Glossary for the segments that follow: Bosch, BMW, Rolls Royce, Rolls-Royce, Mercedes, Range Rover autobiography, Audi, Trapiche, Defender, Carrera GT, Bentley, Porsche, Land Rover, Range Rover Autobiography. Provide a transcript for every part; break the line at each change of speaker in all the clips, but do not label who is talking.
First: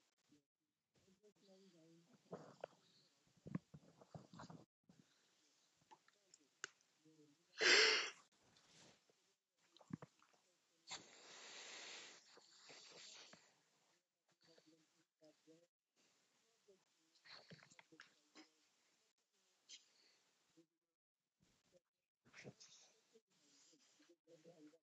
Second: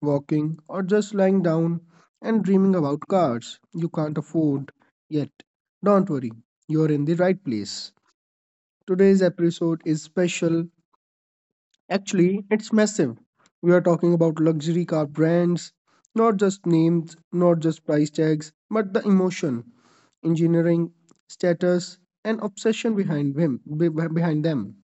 walking, or just lying down and dreaming about cars you can't afford yet, don't worry, you're in the right place. Today's episode is special. Actually, it's massive. We are talking about luxury car brands, not just names, not just price tags, but the emotion, engineering, status, and obsession behind them. Behind them.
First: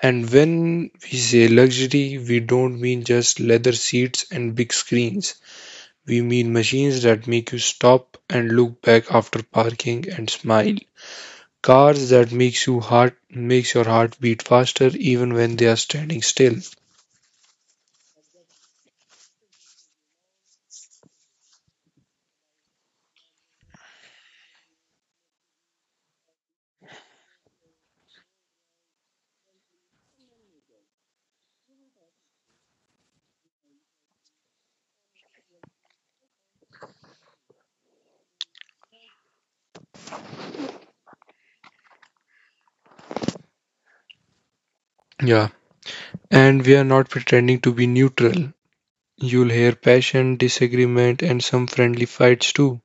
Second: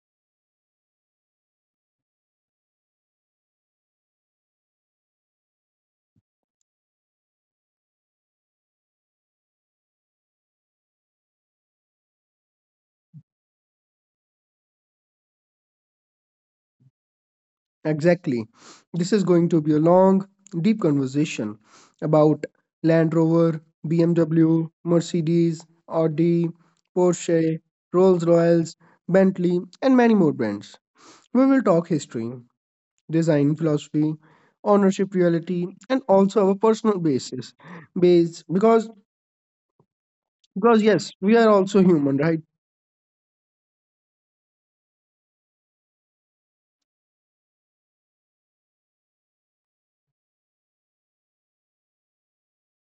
And when we say luxury, we don't mean just leather seats and big screens. We mean machines that make you stop and look back after parking and smile. Cars that makes you heart makes your heart beat faster even when they are standing still.
Exactly. This is going to be a long, deep conversation about Land Rover, BMW, Mercedes, Audi, Porsche, Rolls Royals, Bentley, and many more brands. We will talk history, design philosophy, ownership reality, and also our personal basis. Base because yes, we are also human, right?
Yeah. And we are not pretending to be neutral. You'll hear passion, disagreement, and some friendly fights too.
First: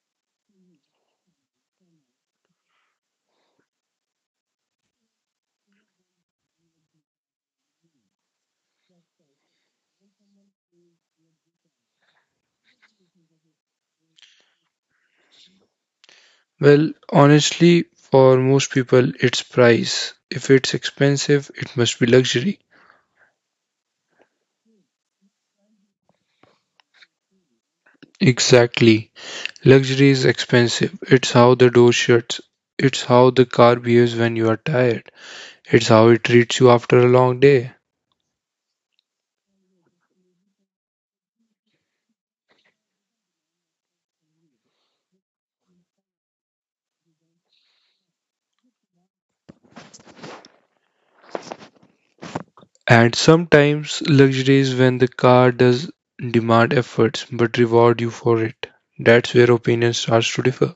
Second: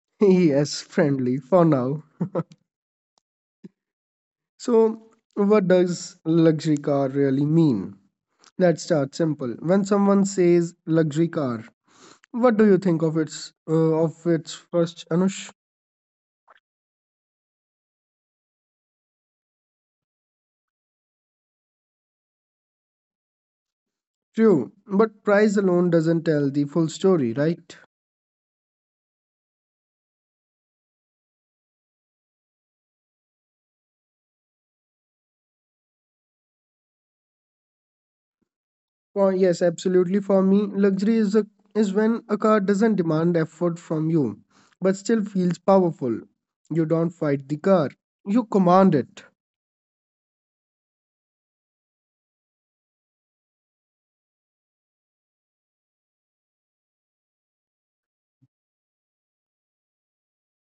Yes, friendly for now. So what does luxury car really mean? Let's start simple. When someone says luxury car, what do you think of its first, Anush?
Well, honestly, for most people, it's price. If it's expensive, it must be luxury.
True, but price alone doesn't tell the full story, right?
Exactly. Luxury is expensive. It's how the door shuts. It's how the car behaves when you are tired. It's how it treats you after a long day.
Well, yes, absolutely. For me, luxury is when a car doesn't demand effort from you, but still feels powerful. You don't fight the car; you command it.
And sometimes luxury is when the car does demand efforts but reward you for it. That's where opinion starts to differ.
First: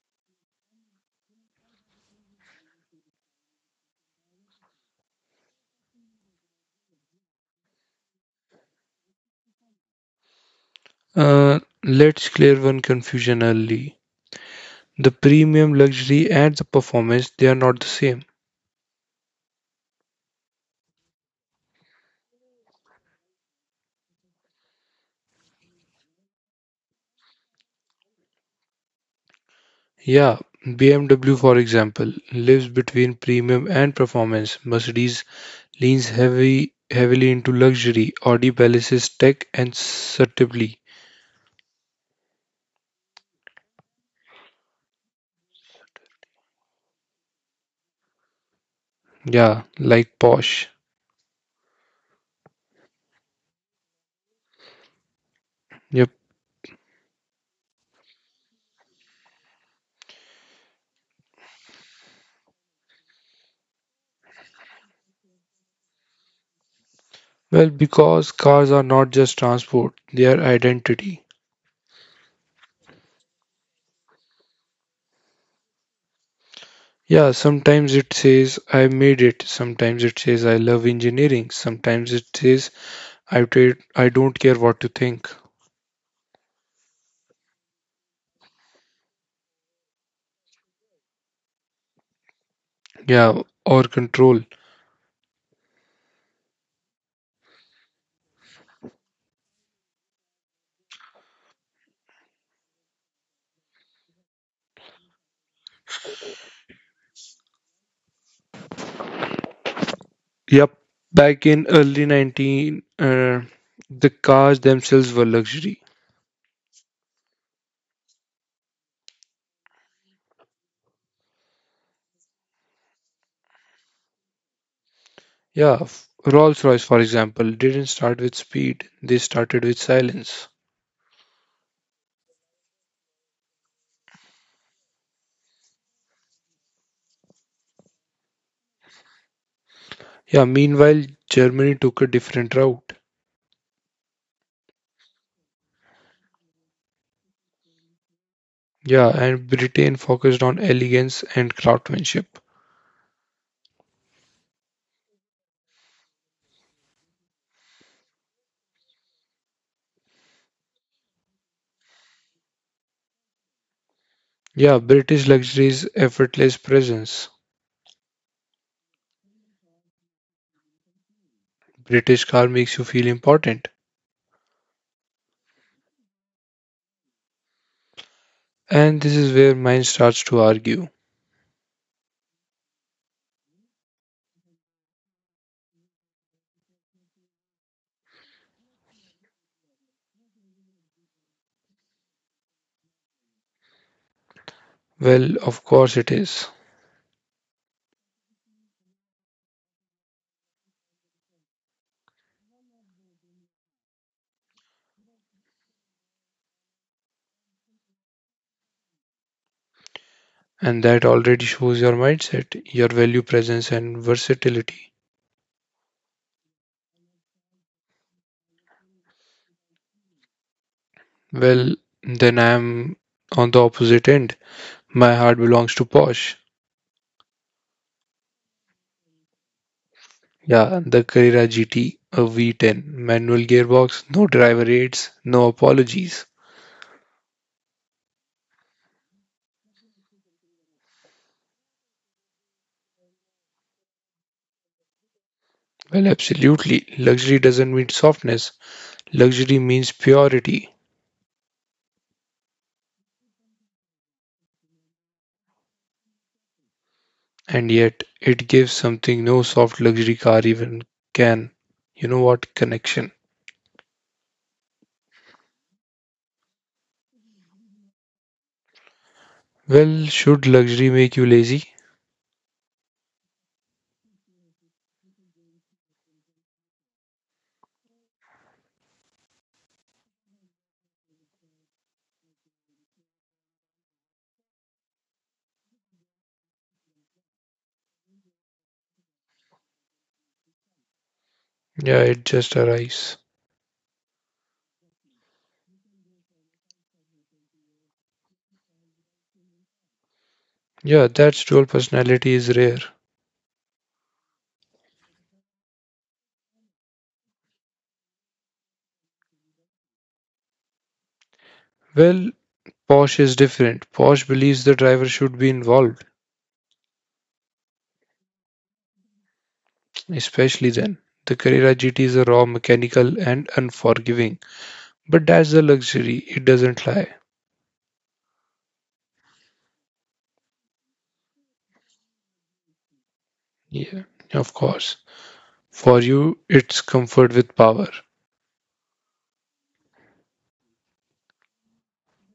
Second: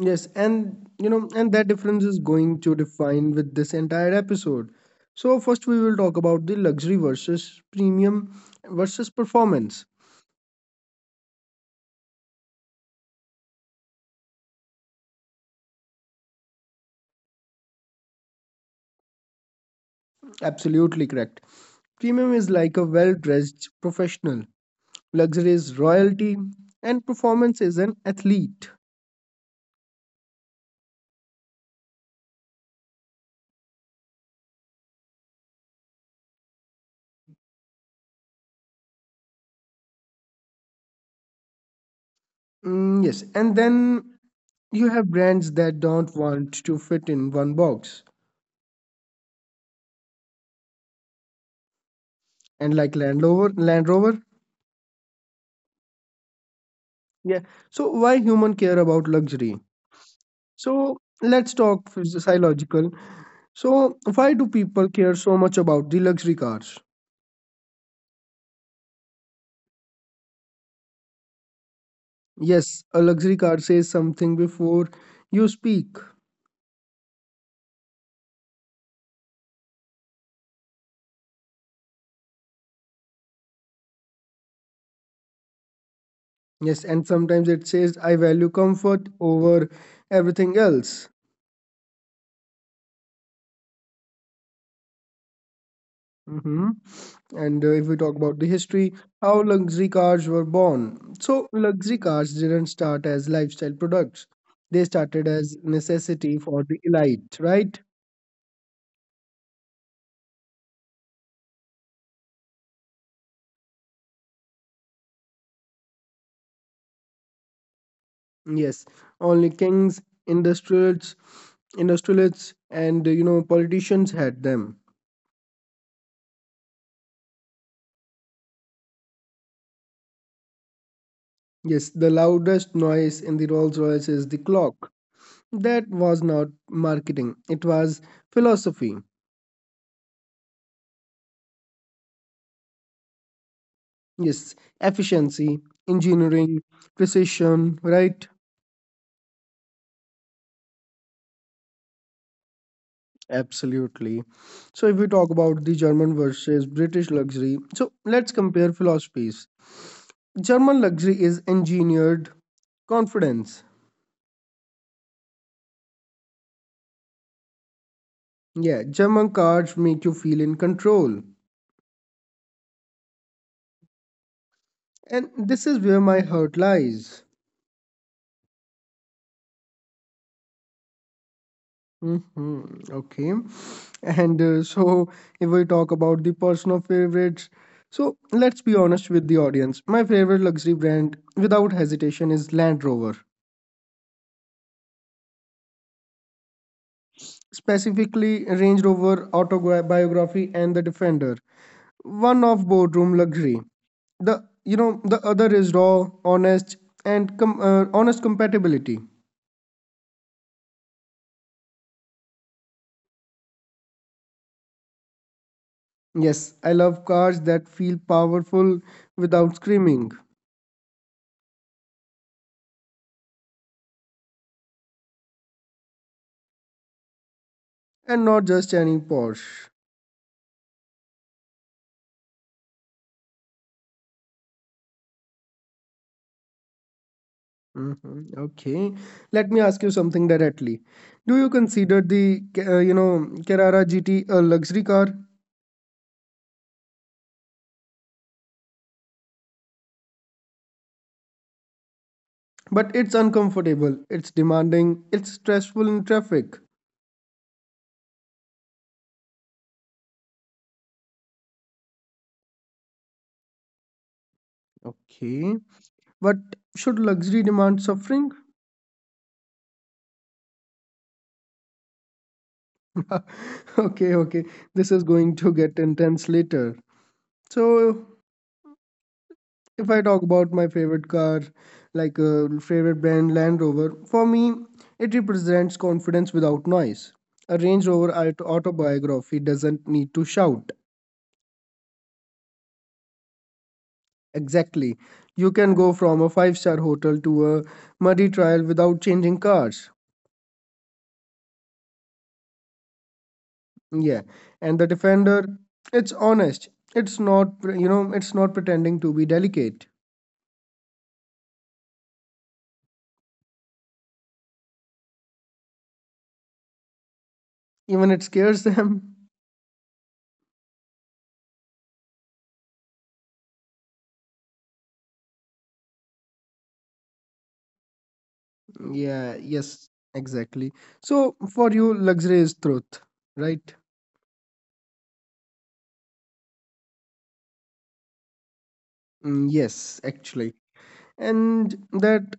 Yes, and that difference is going to define with this entire episode. So first, we will talk about the luxury versus premium versus performance.
Let's clear one confusion early. The premium luxury and the performance, they are not the same.
Absolutely correct. Premium is like a well-dressed professional. Luxury is royalty, and performance is an athlete.
Yeah, BMW, for example, lives between premium and performance. Mercedes leans heavy, heavily into luxury. Audi balances tech and subtlety.
Mm, yes, and then you have brands that don't want to fit in one box,
Yeah, like Porsche.
and like Land Rover, Land Rover.
Yep.
Yeah. So why human care about luxury? So let's talk psychological. So why do people care so much about the luxury cars?
Well, because cars are not just transport, they are identity.
Yes, a luxury car says something before you speak.
Yeah, sometimes it says I made it, sometimes it says I love engineering, sometimes it says I don't care what you think.
Yes, and sometimes it says I value comfort over everything else.
Yeah, or control.
Hmm. And if we talk about the history, how luxury cars were born. So, luxury cars didn't start as lifestyle products, they started as necessity for the elite, right?
Yep, back in early 19, the cars themselves were luxury.
Yes, only kings, industrialists, industrialists, and politicians had them.
Yeah, Rolls-Royce, for example, didn't start with speed, they started with silence.
Yes, the loudest noise in the Rolls Royce is the clock. That was not marketing, it was philosophy.
Yeah, meanwhile, Germany took a different route.
Yes, efficiency, engineering, precision, right?
Yeah, and Britain focused on elegance and craftsmanship.
Absolutely. So, if we talk about the German versus British luxury, so let's compare philosophies. German luxury is engineered confidence.
Yeah, British luxury is effortless presence.
Yeah, German cars make you feel in control.
British car makes you feel important.
And this is where my hurt lies.
And this is where mine starts to argue.
Hmm. Okay. And so, if we talk about the personal favorites, so let's be honest with the audience. My favorite luxury brand, without hesitation, is Land Rover.
Well, of course it is.
Specifically, Range Rover Autobiography and the Defender. One of boardroom luxury. The you know the other is raw, honest, and honest compatibility.
And that already shows your mindset, your value, presence, and versatility.
Yes, I love cars that feel powerful without screaming,
Well, then I'm on the opposite end. My heart belongs to Porsche.
and not just any Porsche.
Yeah, the Carrera GT, a V10, manual gearbox, no driver aids, no apologies.
Mhm. Okay, let me ask you something directly. Do you consider the uh, you know Carrera GT a luxury car?
Well, absolutely. Luxury doesn't mean softness. Luxury means purity.
But it's uncomfortable, it's demanding, it's stressful in traffic.
And yet, it gives something no soft luxury car even can. You know what? Connection.
Okay, but should luxury demand suffering?
Well, should luxury make you lazy?
Okay, okay, this is going to get intense later. So, if I talk about my favorite car, like favorite brand Land Rover, for me, it represents confidence without noise. A Range Rover autobiography doesn't need to shout.
Yeah, it just arrives.
Exactly. You can go from a five-star hotel to a muddy trial without changing cars.
Yeah, that's dual personality is rare.
Yeah, and the defender, it's honest. It's not pretending to be delicate.
Well, Porsche is different. Porsche believes the driver should be involved,
Even it scares them.
especially then. The Carrera GT is a raw, mechanical, and unforgiving. But that's the luxury, it doesn't lie.
Yeah, yes, exactly. So for you, luxury is truth, right?
Yeah, of course. For you, it's comfort with power.
Mm, yes, actually. And that,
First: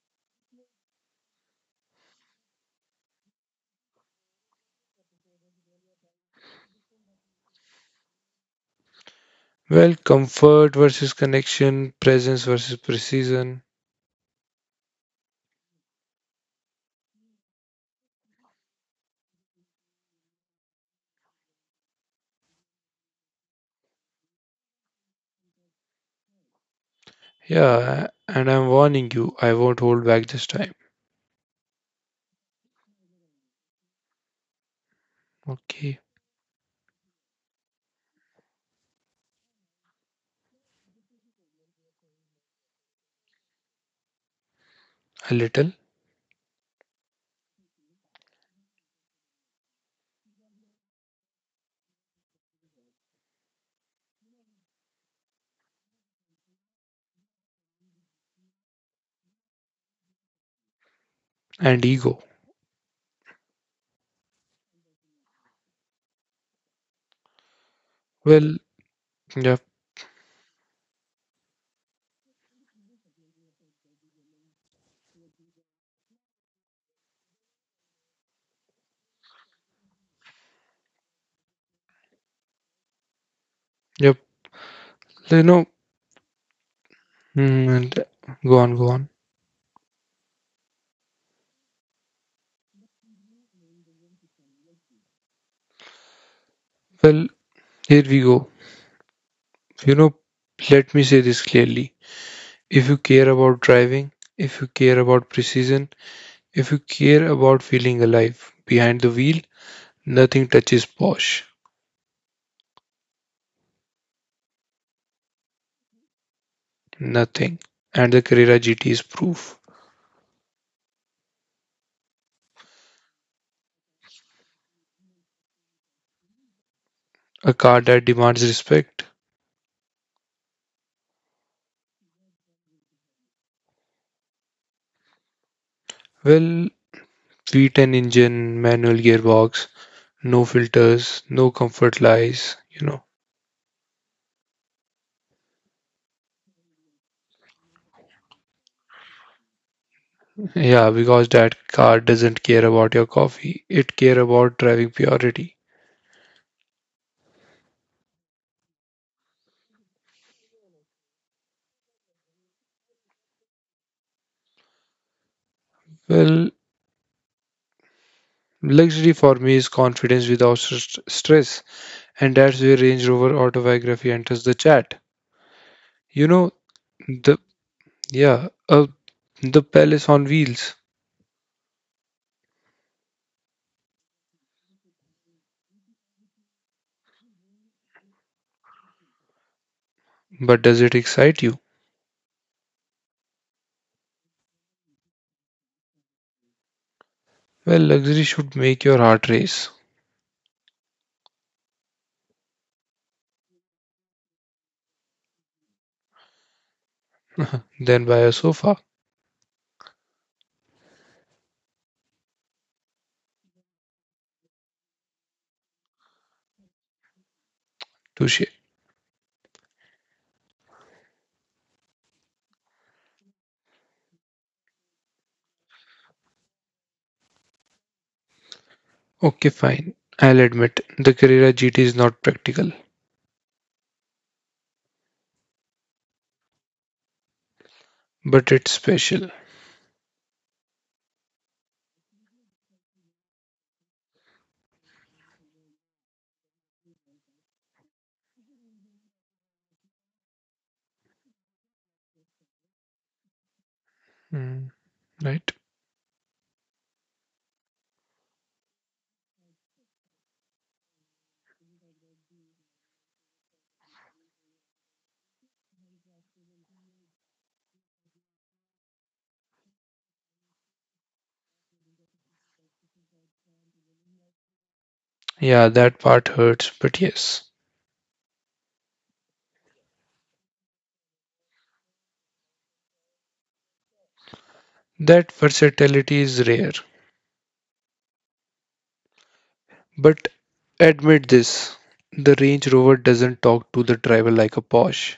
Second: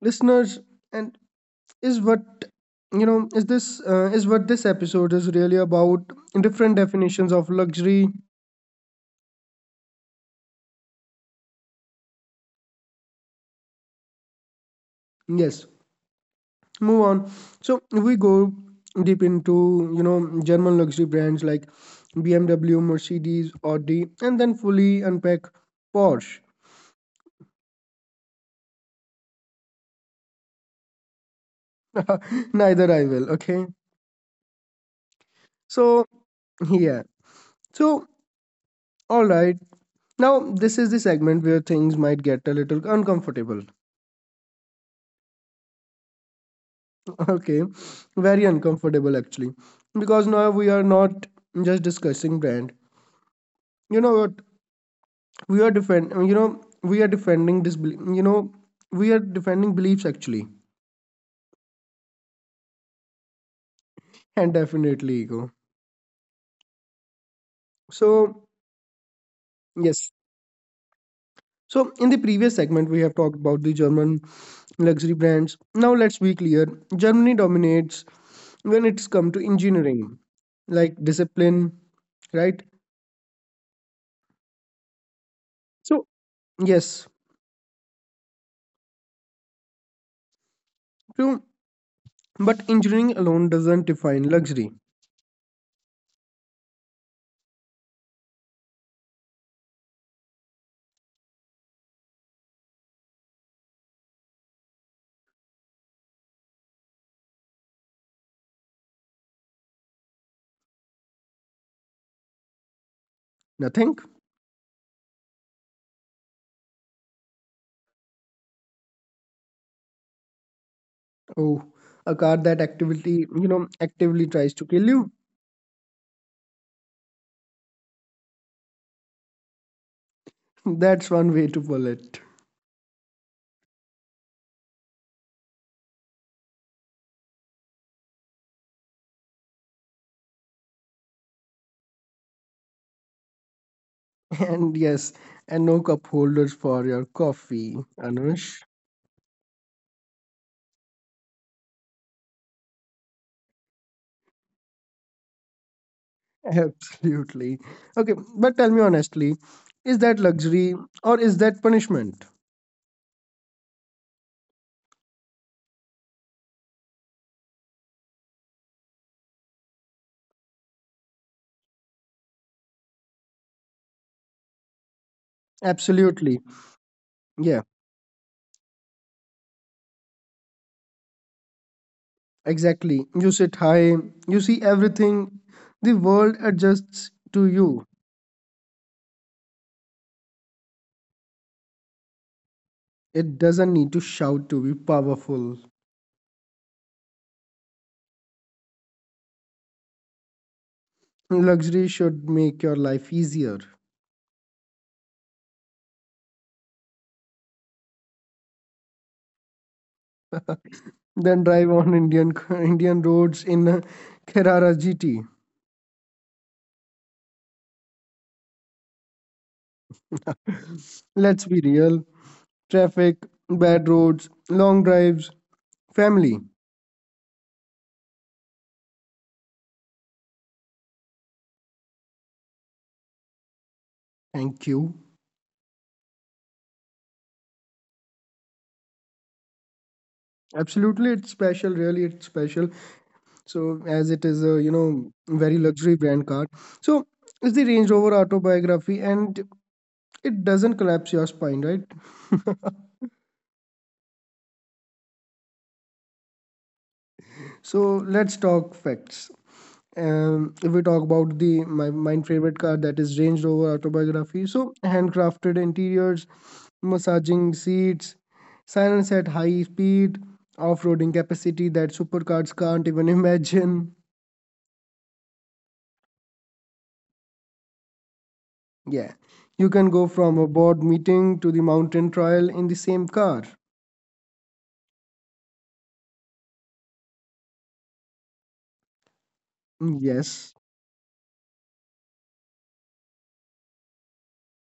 listeners, and is what, is what this episode is really about. Different definitions of luxury.
Well, comfort versus connection, presence versus precision.
Yes, move on, so we go deep into German luxury brands like BMW, Mercedes, Audi, and then fully unpack Porsche.
Yeah, and I'm warning you, I won't hold back this time.
Neither I will. Okay,
Okay,
so yeah, so all right, now this is the segment where things might get a little uncomfortable.
a little.
Okay, very uncomfortable actually, because now we are not just discussing brand, you know what, we are defending this belie- you know we are defending beliefs actually.
And ego.
And definitely ego. So
Well, yep,
yes, so in the previous segment we have talked about the German luxury brands. Now let's be clear, Germany dominates when it's come to engineering, like discipline, right?
yep. You know,
So yes,
Hmm. and go on, go on.
true, but engineering alone doesn't define luxury.
Well, here we go. You know, Let me say this clearly. If you care about driving, if you care about precision, if you care about feeling alive behind the wheel, nothing touches Bosch.
Nothing.
Nothing. And the Carrera GT is proof.
Oh, a car that activity you know actively tries to kill you.
A car that demands respect.
That's one way to pull it.
Well, V10 engine, manual gearbox, no filters, no comfort lies.
And, yes, and no cup holders for your coffee, Anush.
Yeah, because that car doesn't care about your coffee. It care about driving purity.
Absolutely. Okay, but tell me honestly, is that luxury or is that punishment?
Well, luxury for me is confidence without stress, and that's where Range Rover autobiography enters the chat. You know the
Absolutely.
yeah, uh,
Yeah,
the palace on wheels.
exactly. You sit high, you see everything. The world adjusts to you.
But does it excite you?
It doesn't need to shout to be powerful.
Well, luxury should make your heart race.
Luxury should make your life easier.
Then buy a sofa.
Then drive on Indian Indian roads in a Carrara GT.
Touche.
Let's be real. Traffic, bad roads, long drives, family.
Okay, fine. I'll admit the Carrera GT is not practical,
Thank you.
but it's special.
Absolutely, it's special. Really, it's special. So, as it is a very luxury brand car, so it's the Range Rover autobiography, and it doesn't collapse your spine, right?
Mm, right?
So let's talk facts. If we talk about my favorite car, that is Range Rover autobiography. So handcrafted interiors, massaging seats, silence at high speed, off-roading capacity that supercars can't even imagine.
Yeah, that part hurts, but yes,
Yeah, you can go from a board meeting to the mountain trial in the same car.
that versatility is rare. But
Mm, yes.
admit this, the Range Rover doesn't talk to the driver like a Porsche.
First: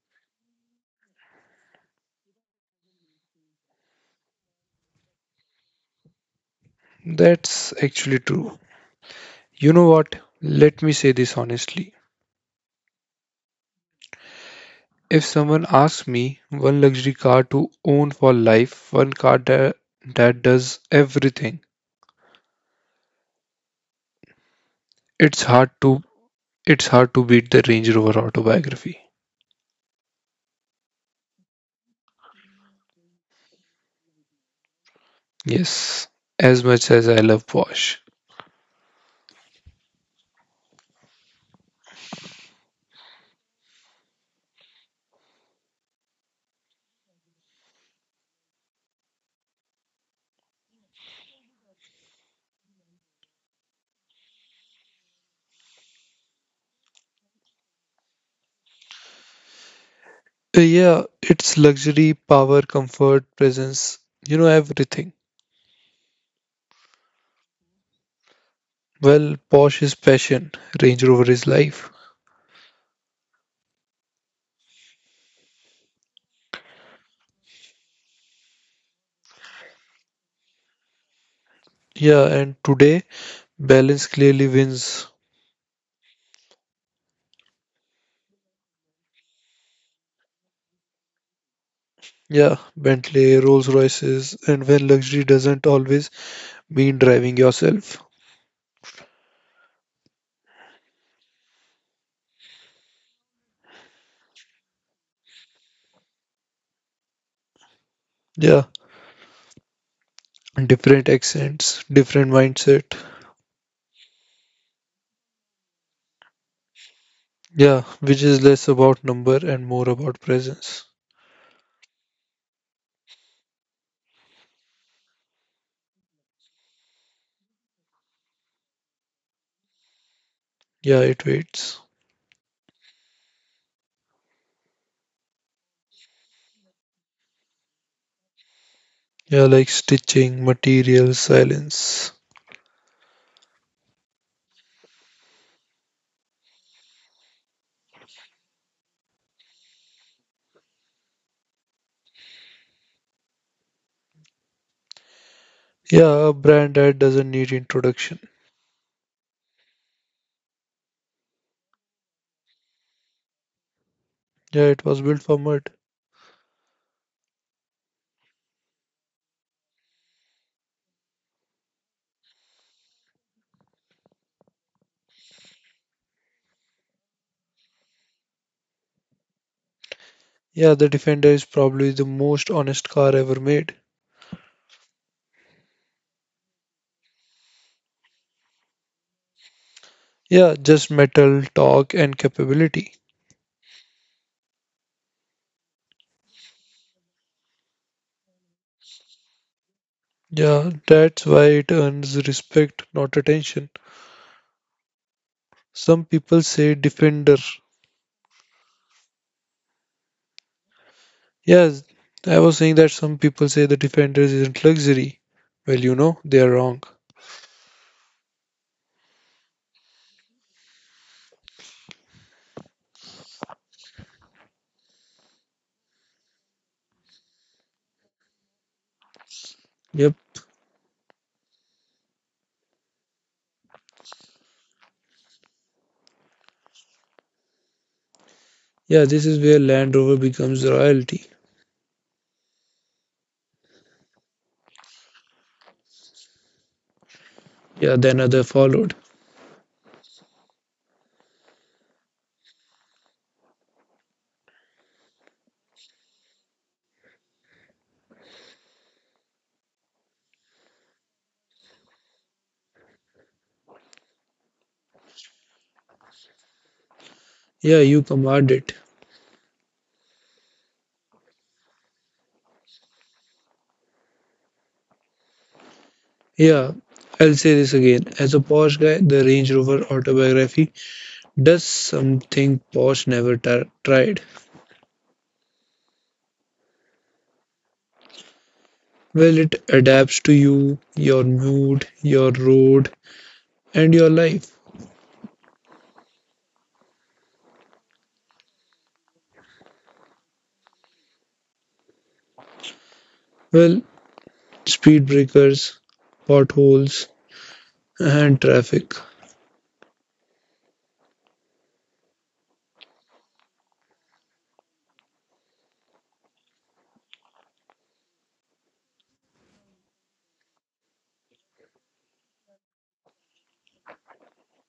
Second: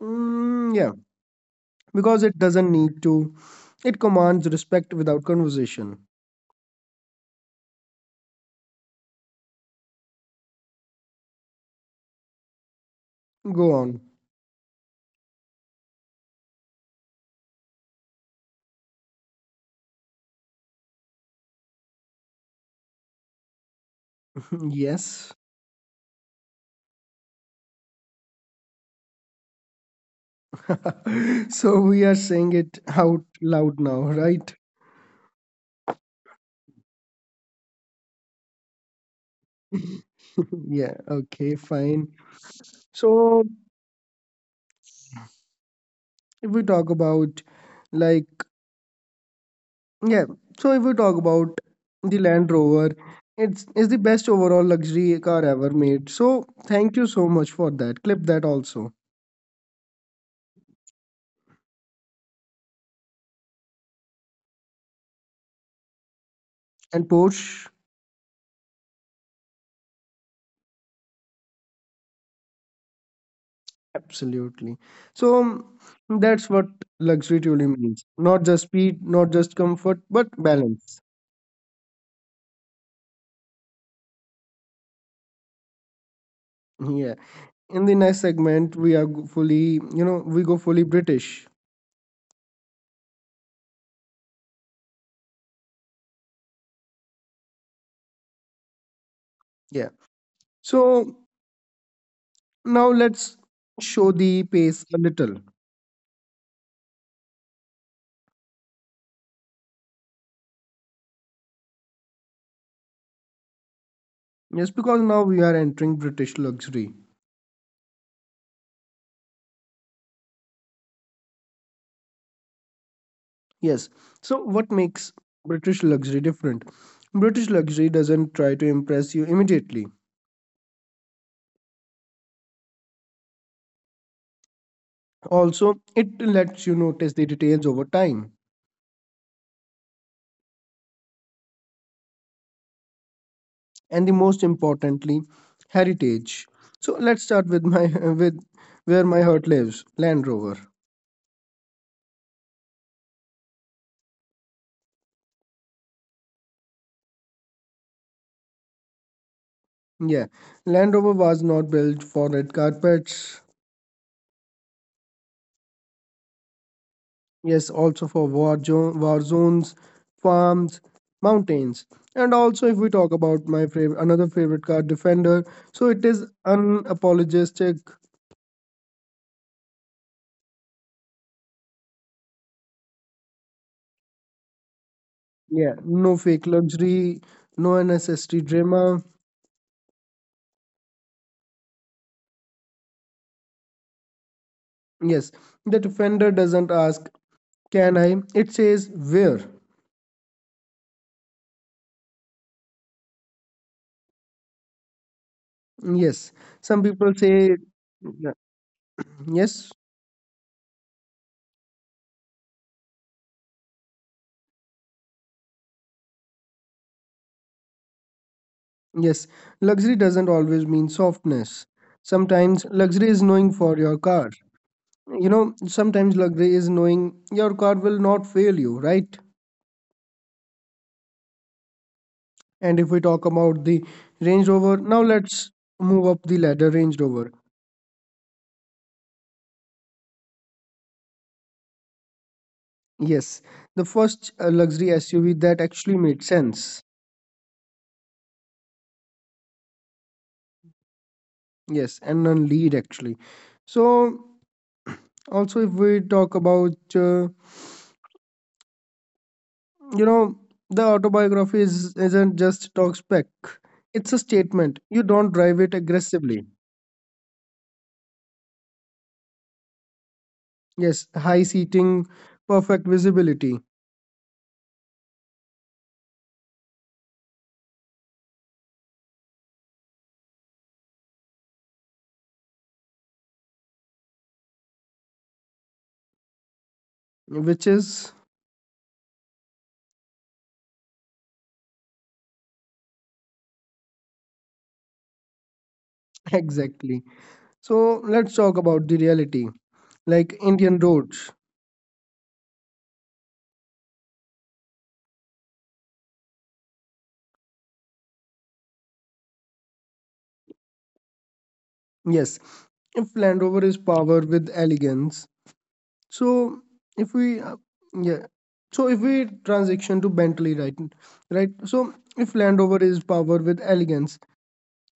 Mm, yeah, because it doesn't need to, it commands respect without conversation.
That's actually true. You know what? Let me say this honestly.
Go on.
If someone asks me one luxury car to own for life, one car that does everything,
Yes.
it's hard to it's hard to beat the Range Rover autobiography.
So we are saying it out loud now, right?
Yes, as much as I love Porsche.
Yeah, okay, fine. So if we talk about, like, yeah, so if we talk about the Land Rover, it's the best overall luxury car ever made. So thank you so much for that. Clip that also.
Yeah, it's luxury, power, comfort, presence, you know, everything.
And Porsche,
Well, Porsche is passion, Range Rover is life.
absolutely. So that's what luxury truly means. Not just speed, not just comfort, but balance.
Yeah, and today, balance clearly wins.
Yeah. In the next segment, we go fully British.
Yeah, Bentley, Rolls Royces, and when luxury doesn't always mean driving yourself.
Yeah, so now let's show the pace a little.
Yeah, different accents, different mindset.
Yes, because now we are entering British luxury.
Yeah, which is less about number and more about presence.
Yes, so what makes British luxury different? British luxury doesn't try to impress you immediately.
Yeah, it waits.
Also, it lets you notice the details over time.
Yeah, like stitching, materials, silence.
And the most importantly, heritage. So let's start with my with where my heart lives, Land Rover.
Yeah, a brand that doesn't need introduction.
Yeah, Land Rover was not built for red carpets.
Yeah, it was built for mud.
Yes, also for war zones, farms, mountains. And also, if we talk about my favorite, another favorite car, Defender, so it is unapologetic.
Yeah, the Defender is probably the most honest car ever made.
Yeah, no fake luxury, no unnecessary drama.
Yeah, just metal, torque, and capability.
Yes, the Defender doesn't ask, "Can I?" It says, "Where?"
Yeah, that's why it earns respect, not attention. Some
Yes,
people say
some people
Defender.
say, "Yeah." "Yes."
Yes, I was saying that some people say the Defender isn't luxury. Well, you know, they are wrong.
Yes, luxury doesn't always mean softness. Sometimes luxury is knowing for your car. You know, sometimes luxury is knowing your car will not fail you, right?
Yep.
And if we talk about the Range Rover, now let's move up the ladder, Range Rover.
Yeah, this is where Land Rover becomes royalty.
Yes, the first luxury SUV that actually made sense.
Yeah, then other followed.
Yes, and non lead actually. So, also if we talk about You know, the autobiography isn't just talk spec. It's a statement. You don't drive it aggressively.
Yeah, you command it.
Yes, high seating, perfect visibility,
Yeah, I'll say this again. As a posh guy, the Range Rover autobiography does something posh never tried.
which is
Well, it adapts to you, your mood, your road, and your life.
exactly. So let's talk about the reality. Like Indian roads.
Well, speed breakers, potholes, and traffic.
Yes, if Land Rover is powered with elegance, so if we, yeah, so if we transition to Bentley, right, right. So if Land Rover is powered with elegance,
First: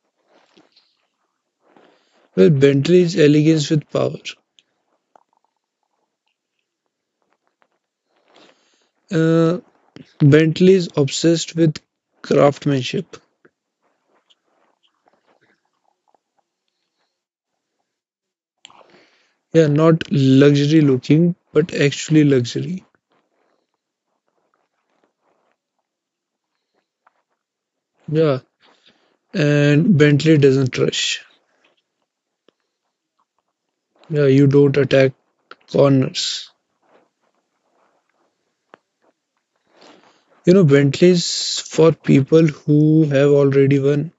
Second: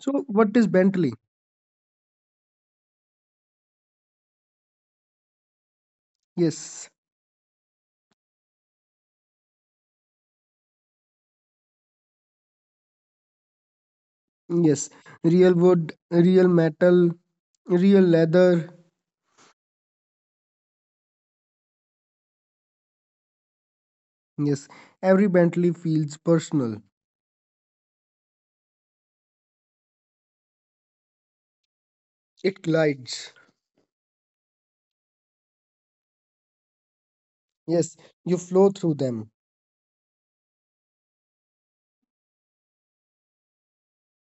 so what is Bentley?
Well, Bentley's elegance with power.
Yes.
Uh, Bentley's obsessed with craftsmanship.
Yes, real wood, real metal, real leather.
Yeah, not luxury looking, but actually luxury.
Yes, every Bentley feels personal.
Yeah, and Bentley doesn't rush.
It glides.
Yeah, you don't attack corners.
Yes, you flow through them.
You know, Bentley's for people who have already won.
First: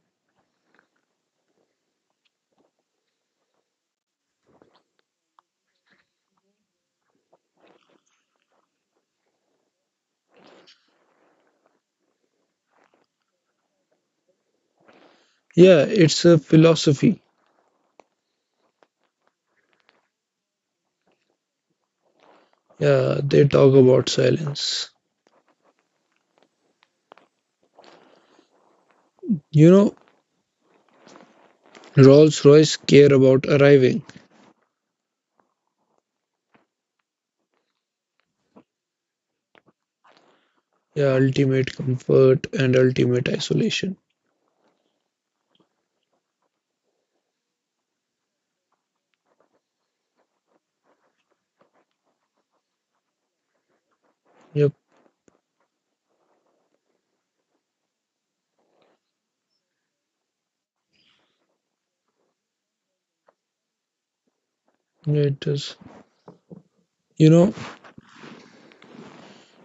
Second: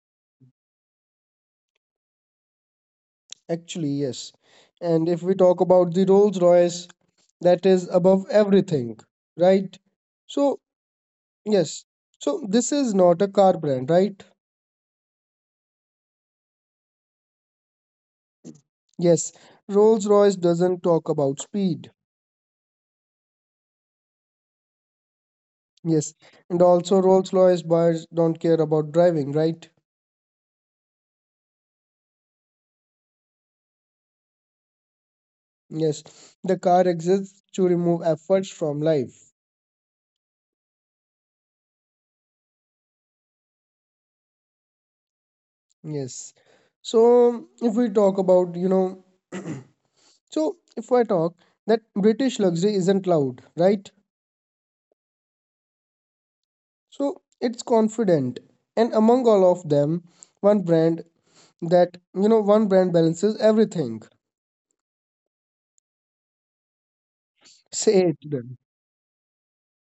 Actually, yes. And if we talk about the Rolls Royce, that is above everything, right? So, yes. So, this is not a car brand, right?
Yeah, it's a philosophy.
Yes, Rolls Royce doesn't talk about speed.
Yeah, they talk about silence.
Yes, and also Rolls Royce buyers don't care about driving, right?
You know, Rolls Royce care about arriving.
Yes, the car exists to remove efforts from life.
Yeah, ultimate comfort and ultimate isolation.
Yes. So if we talk about, so if I talk that British luxury isn't loud, right?
Yep,
So it's confident. And among all of them, one brand that, you know, one brand balances everything.
it does. You know,
Say it then.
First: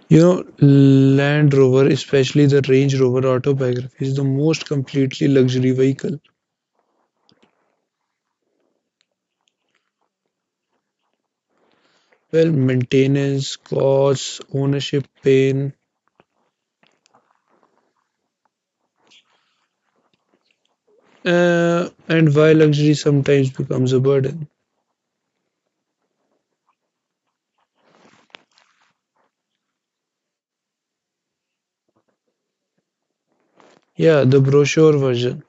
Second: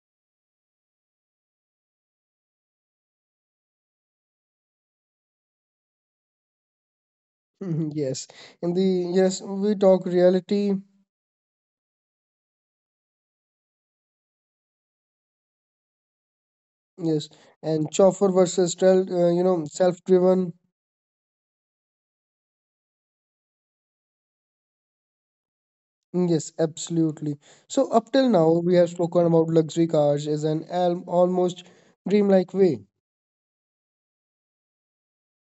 Land Rover, especially the Range Rover autobiography, is the most completely luxury vehicle.
Yes. In the, yes, we talk reality.
Well, maintenance, costs, ownership pain.
Yes. And chauffeur versus, self-driven.
And why luxury sometimes becomes a burden.
Yes, absolutely. So up till now, we have spoken about luxury cars as an almost dreamlike way.
Yeah, the brochure version.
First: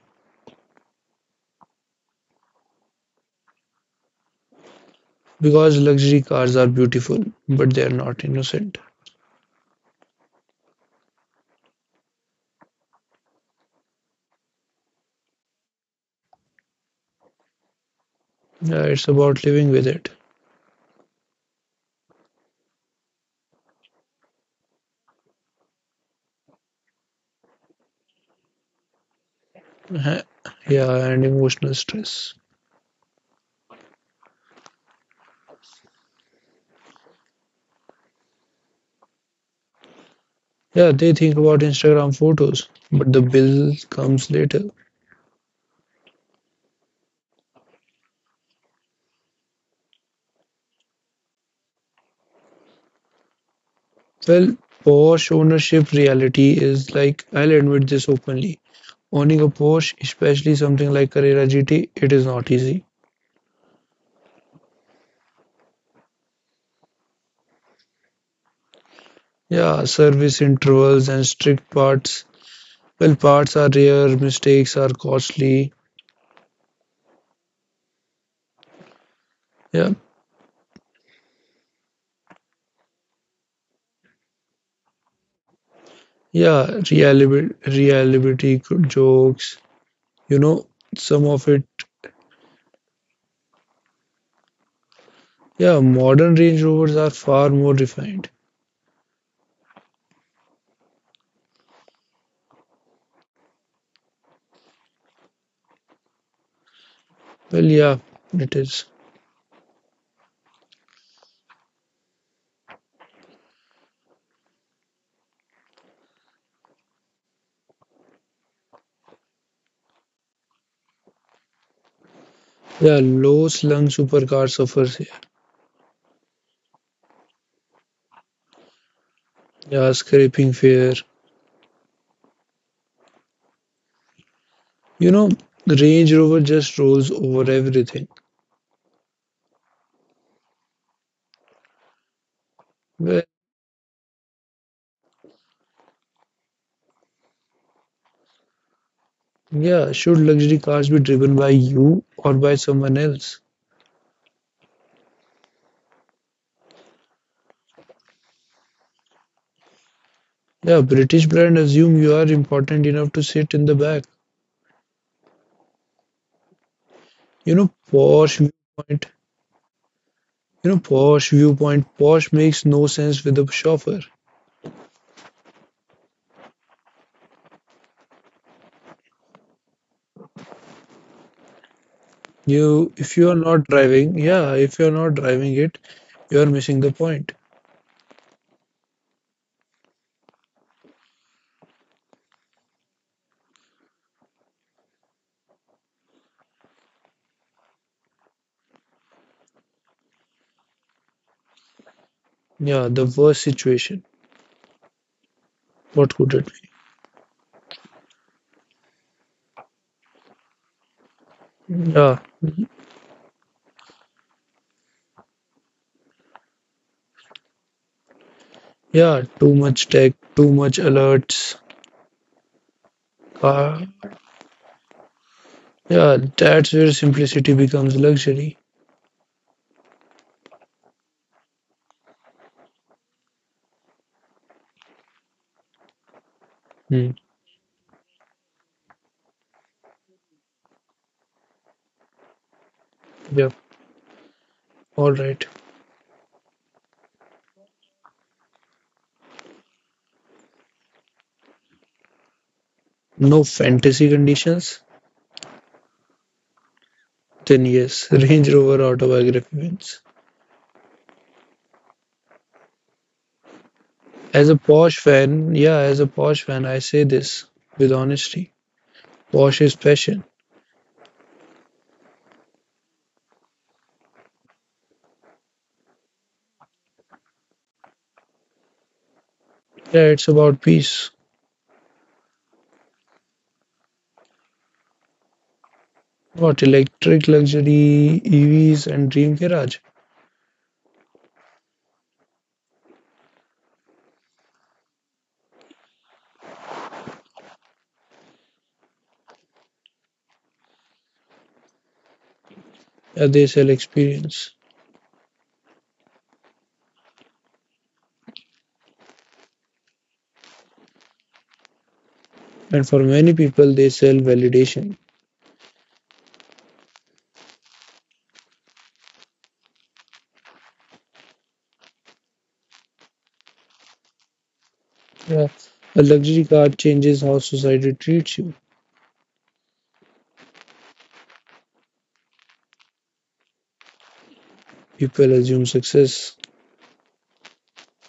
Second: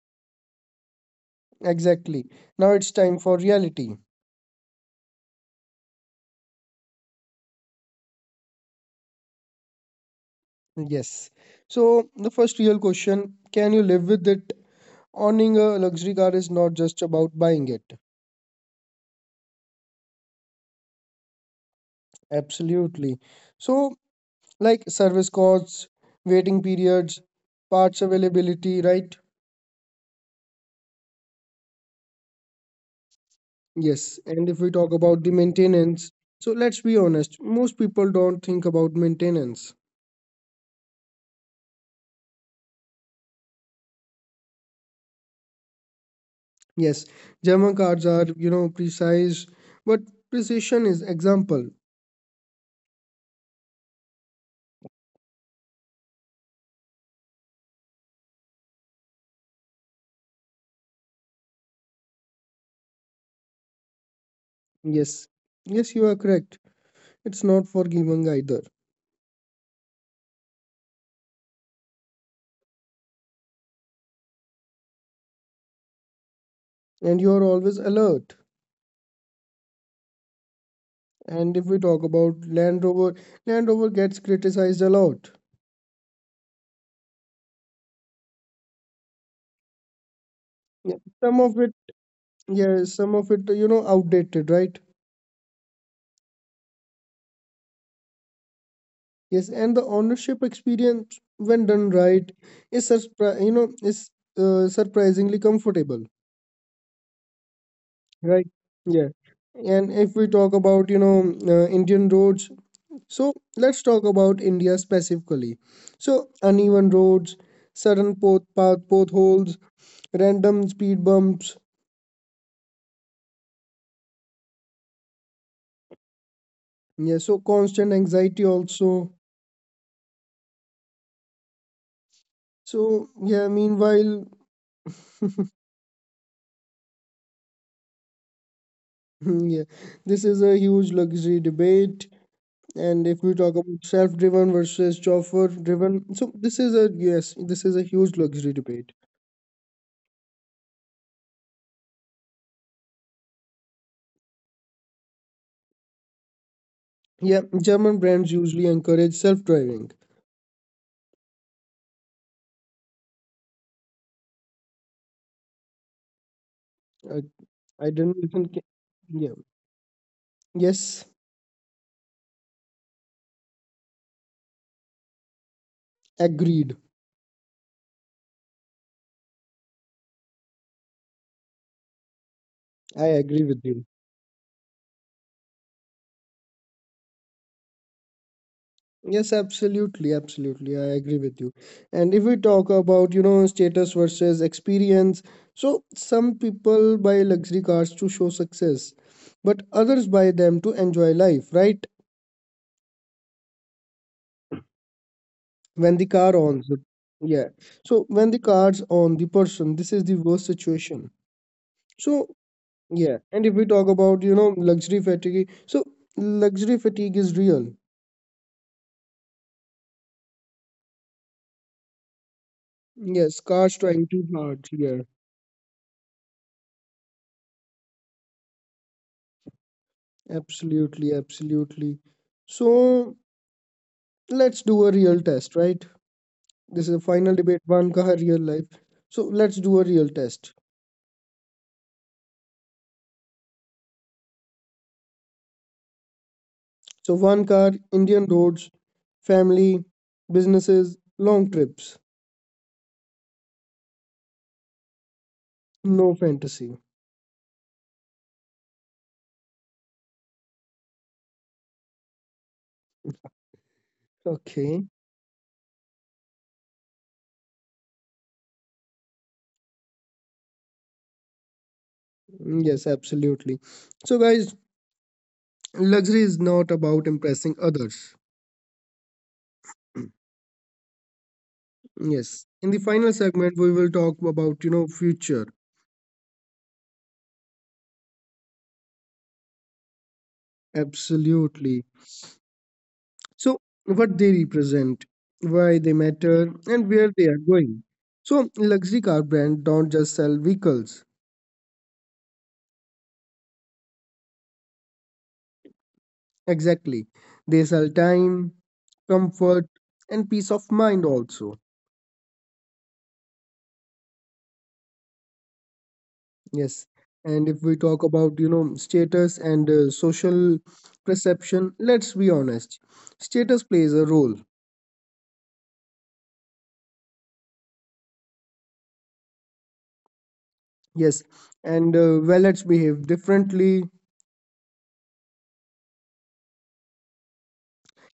Exactly. Now it's time for reality.
Because luxury cars are beautiful, but they are not innocent.
Yes. So the first real question, can you live with it? Owning a luxury car is not just about buying it.
Yeah, it's about living with it.
Absolutely. So like service costs, waiting periods, parts availability, right?
Uh-huh. Yeah, and emotional stress.
Yes. And if we talk about the maintenance, so let's be honest, most people don't think about maintenance.
Yeah, they think about Instagram photos, but the bill comes later.
Yes, German cards are, precise, but precision is example.
Well, Porsche ownership reality is like, I'll admit this openly. Owning a Porsche, especially something like Carrera GT, it is not easy.
Yes, yes, you are correct. It's not for giving either.
Yeah, service intervals and strict parts. Well, parts are rare, mistakes are costly.
And you are always alert.
Yeah,
And if we talk about Land Rover, Land Rover gets criticized a lot.
yeah, reliability good jokes. You know,
Yeah,
some
some
of
of
it.
it, yes, some of it, outdated, right?
Yeah, modern Range Rovers are far more refined.
Yes, and the ownership experience, when done right, is, surprisingly comfortable.
Well, yeah,
Right.
it is.
Yeah. And if we talk about, Indian roads, so let's talk about India specifically. So uneven roads, sudden potholes, random speed bumps.
Yeah, low slung supercar suffers here.
Yeah. So constant anxiety also.
Yeah, scraping fare.
So yeah. Meanwhile,
You know, the Range Rover just rolls over everything.
yeah, this is a huge luxury debate. And if we
Well,
talk about self-driven versus chauffeur-driven, so this is a huge luxury debate.
yeah, should luxury cars be driven by you or by someone else?
Yeah, German brands usually encourage self-driving.
Yeah, British brand assume you are important enough to sit in the back.
I,
You know,
I didn't even.
posh
Ca-
viewpoint,
Yeah.
you know,
Yes,
posh viewpoint, posh makes no sense with a chauffeur.
agreed. I
You, if
agree
you are
with
not
you.
driving, yeah, If you are not driving it, you are missing the point.
Yes, absolutely, absolutely. I agree with you. And if we talk about, status versus experience, so some people buy luxury cars to show success, but others buy them to enjoy life, right?
Yeah, the worst situation.
When the
What
car
could it
owns the. Yeah. So when the car's on the person, this is the worst situation.
be? Yeah,
So yeah. And if we talk about, luxury fatigue, so luxury fatigue is real.
yeah, too much tech, too much alerts.
Yes, cars
Uh,
trying too hard here.
yeah, that's where simplicity becomes luxury.
Absolutely, absolutely. So let's do a real test, right? This is a
Hmm.
final debate, one car, real life. So let's do a real test.
Yeah, all right.
So one car, Indian roads, family, businesses, long trips,
No fantasy conditions,
no fantasy.
then yes, Range Rover autobiography wins. As a
Okay.
Porsche fan, yeah, as a Porsche fan, I say this with honesty. Porsche is passion.
Yes, absolutely. So guys, luxury is not about impressing others.
Yeah, it's about peace.
Yes. In the final segment, we will talk about, future.
What electric luxury, EVs, and dream garage?
Absolutely. So, what they represent, why they matter, and where they are going. So, luxury car brands don't just sell vehicles.
Yeah, they sell experience,
Exactly. They sell time, comfort, and peace of mind also.
and for many people, they sell validation.
Yes. And if we talk about, status and social perception, let's be honest. Status plays a role.
Yeah, a luxury car changes how society treats you.
Yes. And wallets behave differently,
People assume success.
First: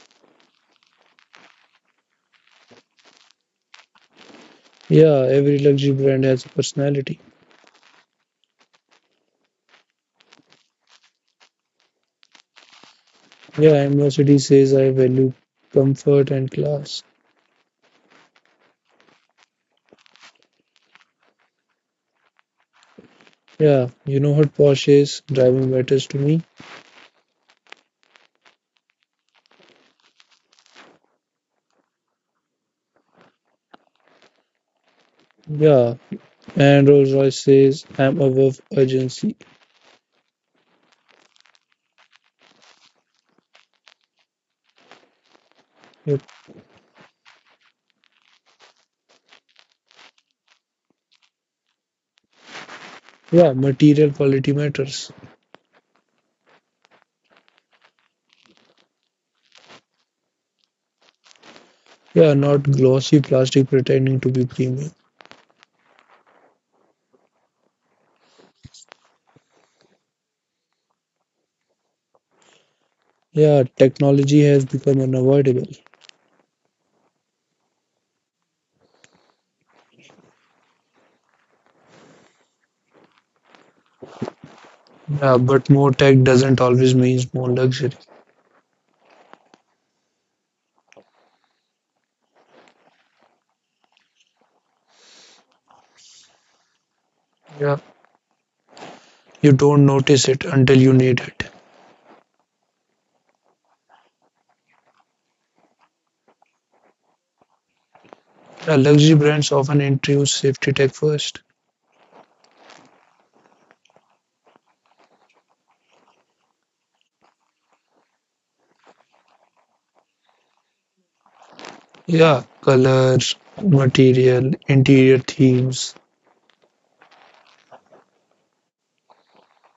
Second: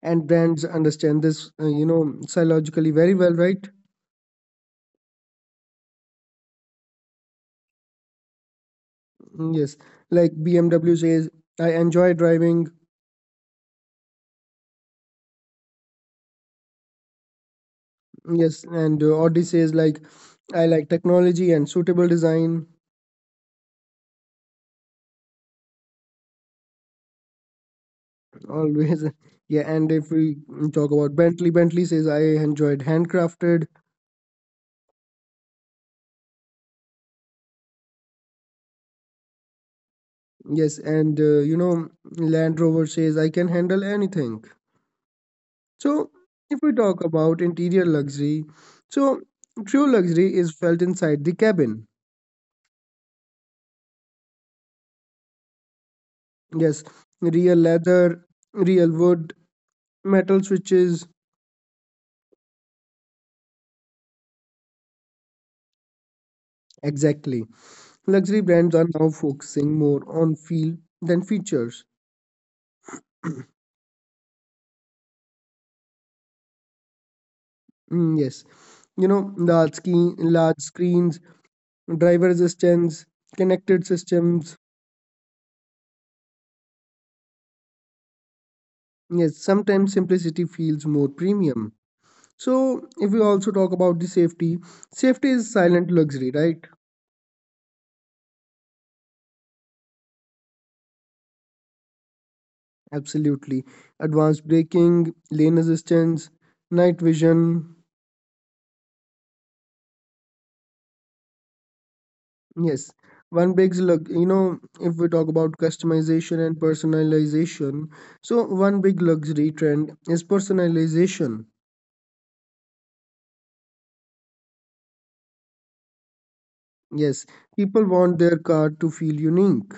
and brands understand this, psychologically very well, right?
Yeah, every luxury brand has a personality.
Yes, like BMW says, I enjoy driving.
Yeah, and Mercedes says I value comfort and class.
Yes, and Audi says, like, I like technology and suitable design
Yeah, you know what Porsche is? Driving matters to me.
always. Yeah, and if we talk about Bentley, Bentley says, I enjoyed handcrafted.
Yeah, and Rolls Royce says, I'm above urgency.
Yes, and Land Rover says, I can handle anything. So,
Yep.
if we talk about interior luxury, so true luxury is felt inside the cabin.
Yeah, material quality matters.
Yes, real leather, real wood, metal switches.
Yeah, not glossy plastic pretending to be premium.
Exactly. Luxury brands are now focusing more on feel than features.
Yeah, technology has become unavoidable.
Yes, large screens, driver assistance, connected systems.
Yeah, but more tech doesn't always means more luxury.
Yes, sometimes simplicity feels more premium. So, if we also talk about the safety, safety is silent luxury, right?
Yeah, you don't notice it until you need it.
Absolutely. Advanced braking, lane assistance, night vision.
Yeah, luxury brands often introduce safety tech first.
Yes, one big look, you know, if we talk about customization and personalization, so one big luxury trend is personalization.
Yeah, color, material, interior themes.
Yes, people want their car to feel unique.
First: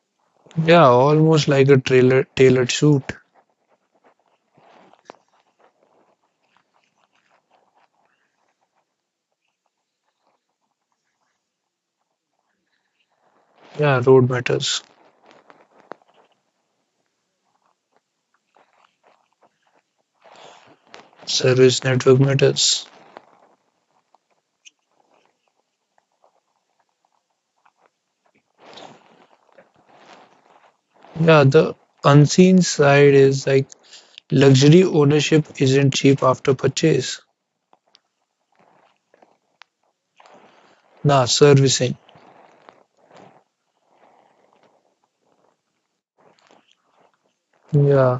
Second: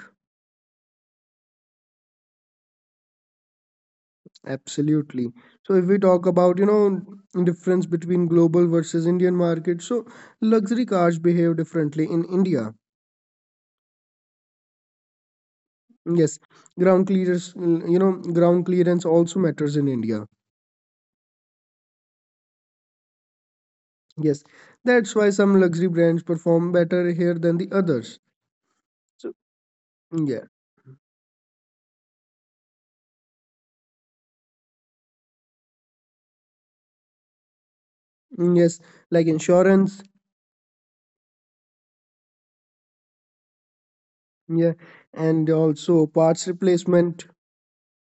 Yeah, almost like a trailer tailored suit.
Absolutely. So if we talk about, difference between global versus Indian market, so luxury cars behave differently in India.
Yeah, road matters.
Yes, ground clearance also matters in India.
Service network matters.
Yes, that's why some luxury brands perform better here than the others. So yeah.
Yeah, the unseen side is like luxury ownership isn't cheap after purchase.
Yes, like insurance,
Nah, servicing.
yeah, and also parts replacement,
Yeah.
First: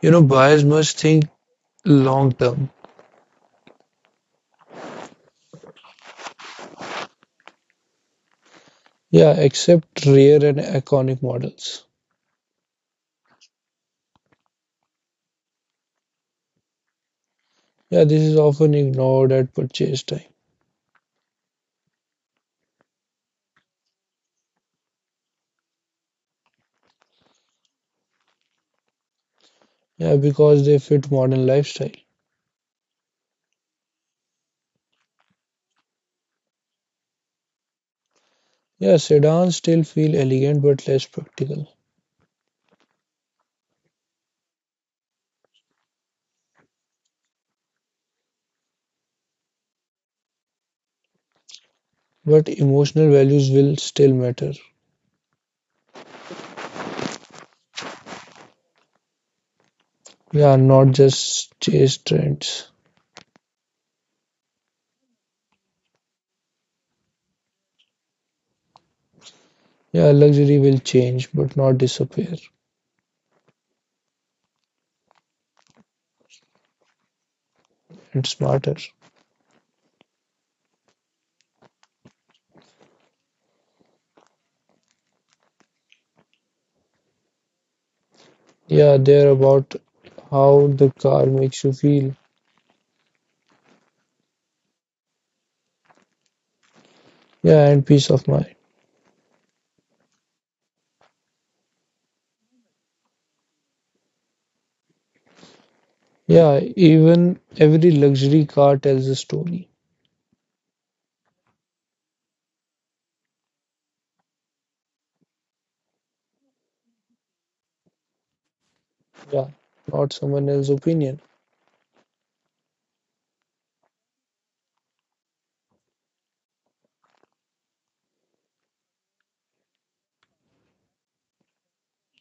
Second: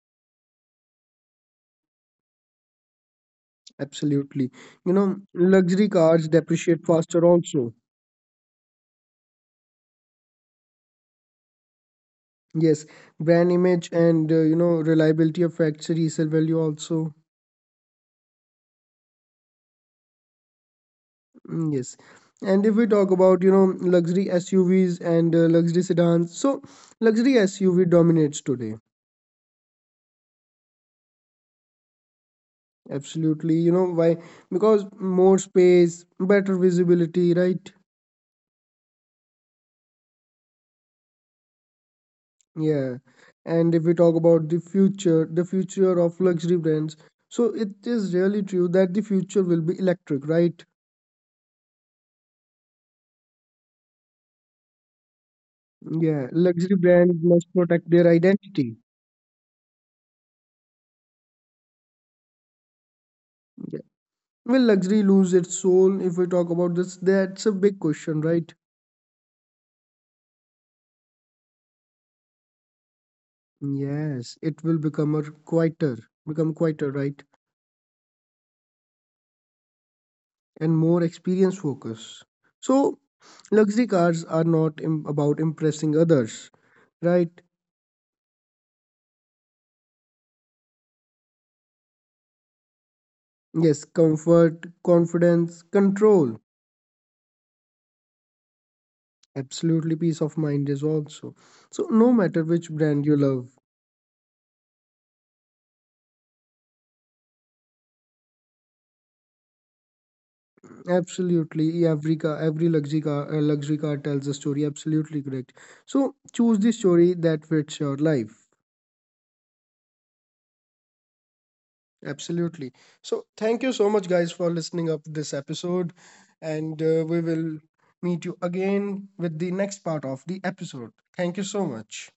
You know, buyers must think long term.
absolutely. You know, luxury cars depreciate faster also.
Yeah, except rare and iconic models.
Yes, brand image and reliability affects resale value also.
Yeah, this is often ignored at purchase time.
Yes, and if we talk about you know luxury SUVs and luxury sedans, so luxury SUV dominates today.
Yeah, because they fit modern lifestyle.
Absolutely, you know why? Because more space, better visibility, right?
Yeah, sedans still feel elegant but less practical.
Yeah, and if we talk about the future of luxury brands, so it is really true that the future will be electric, right?
But emotional values will still matter.
Yeah, luxury brands must protect their identity.
Yeah, not just chase trends.
Yeah. Will luxury lose its soul if we talk about this? That's a big question, right?
Yeah, luxury will change but not disappear.
Yes, it will become a quieter, become quieter, right?
It's smarter.
And more experience focus. So, luxury cars are not im- about impressing others, right?
Yeah, they're about how the car makes you feel.
Yes, comfort, confidence, control.
Yeah, and peace of mind.
Absolutely, peace of mind is also. So, no matter which brand you love,
Yeah, even every luxury car tells a story.
absolutely every car, every luxury car tells a story. Absolutely correct. So, choose the story that fits your life.
Yeah, not someone else's opinion.
Absolutely. So, thank you so much, guys, for listening up this episode, and we will meet you again with the next part of the episode. Thank you so much.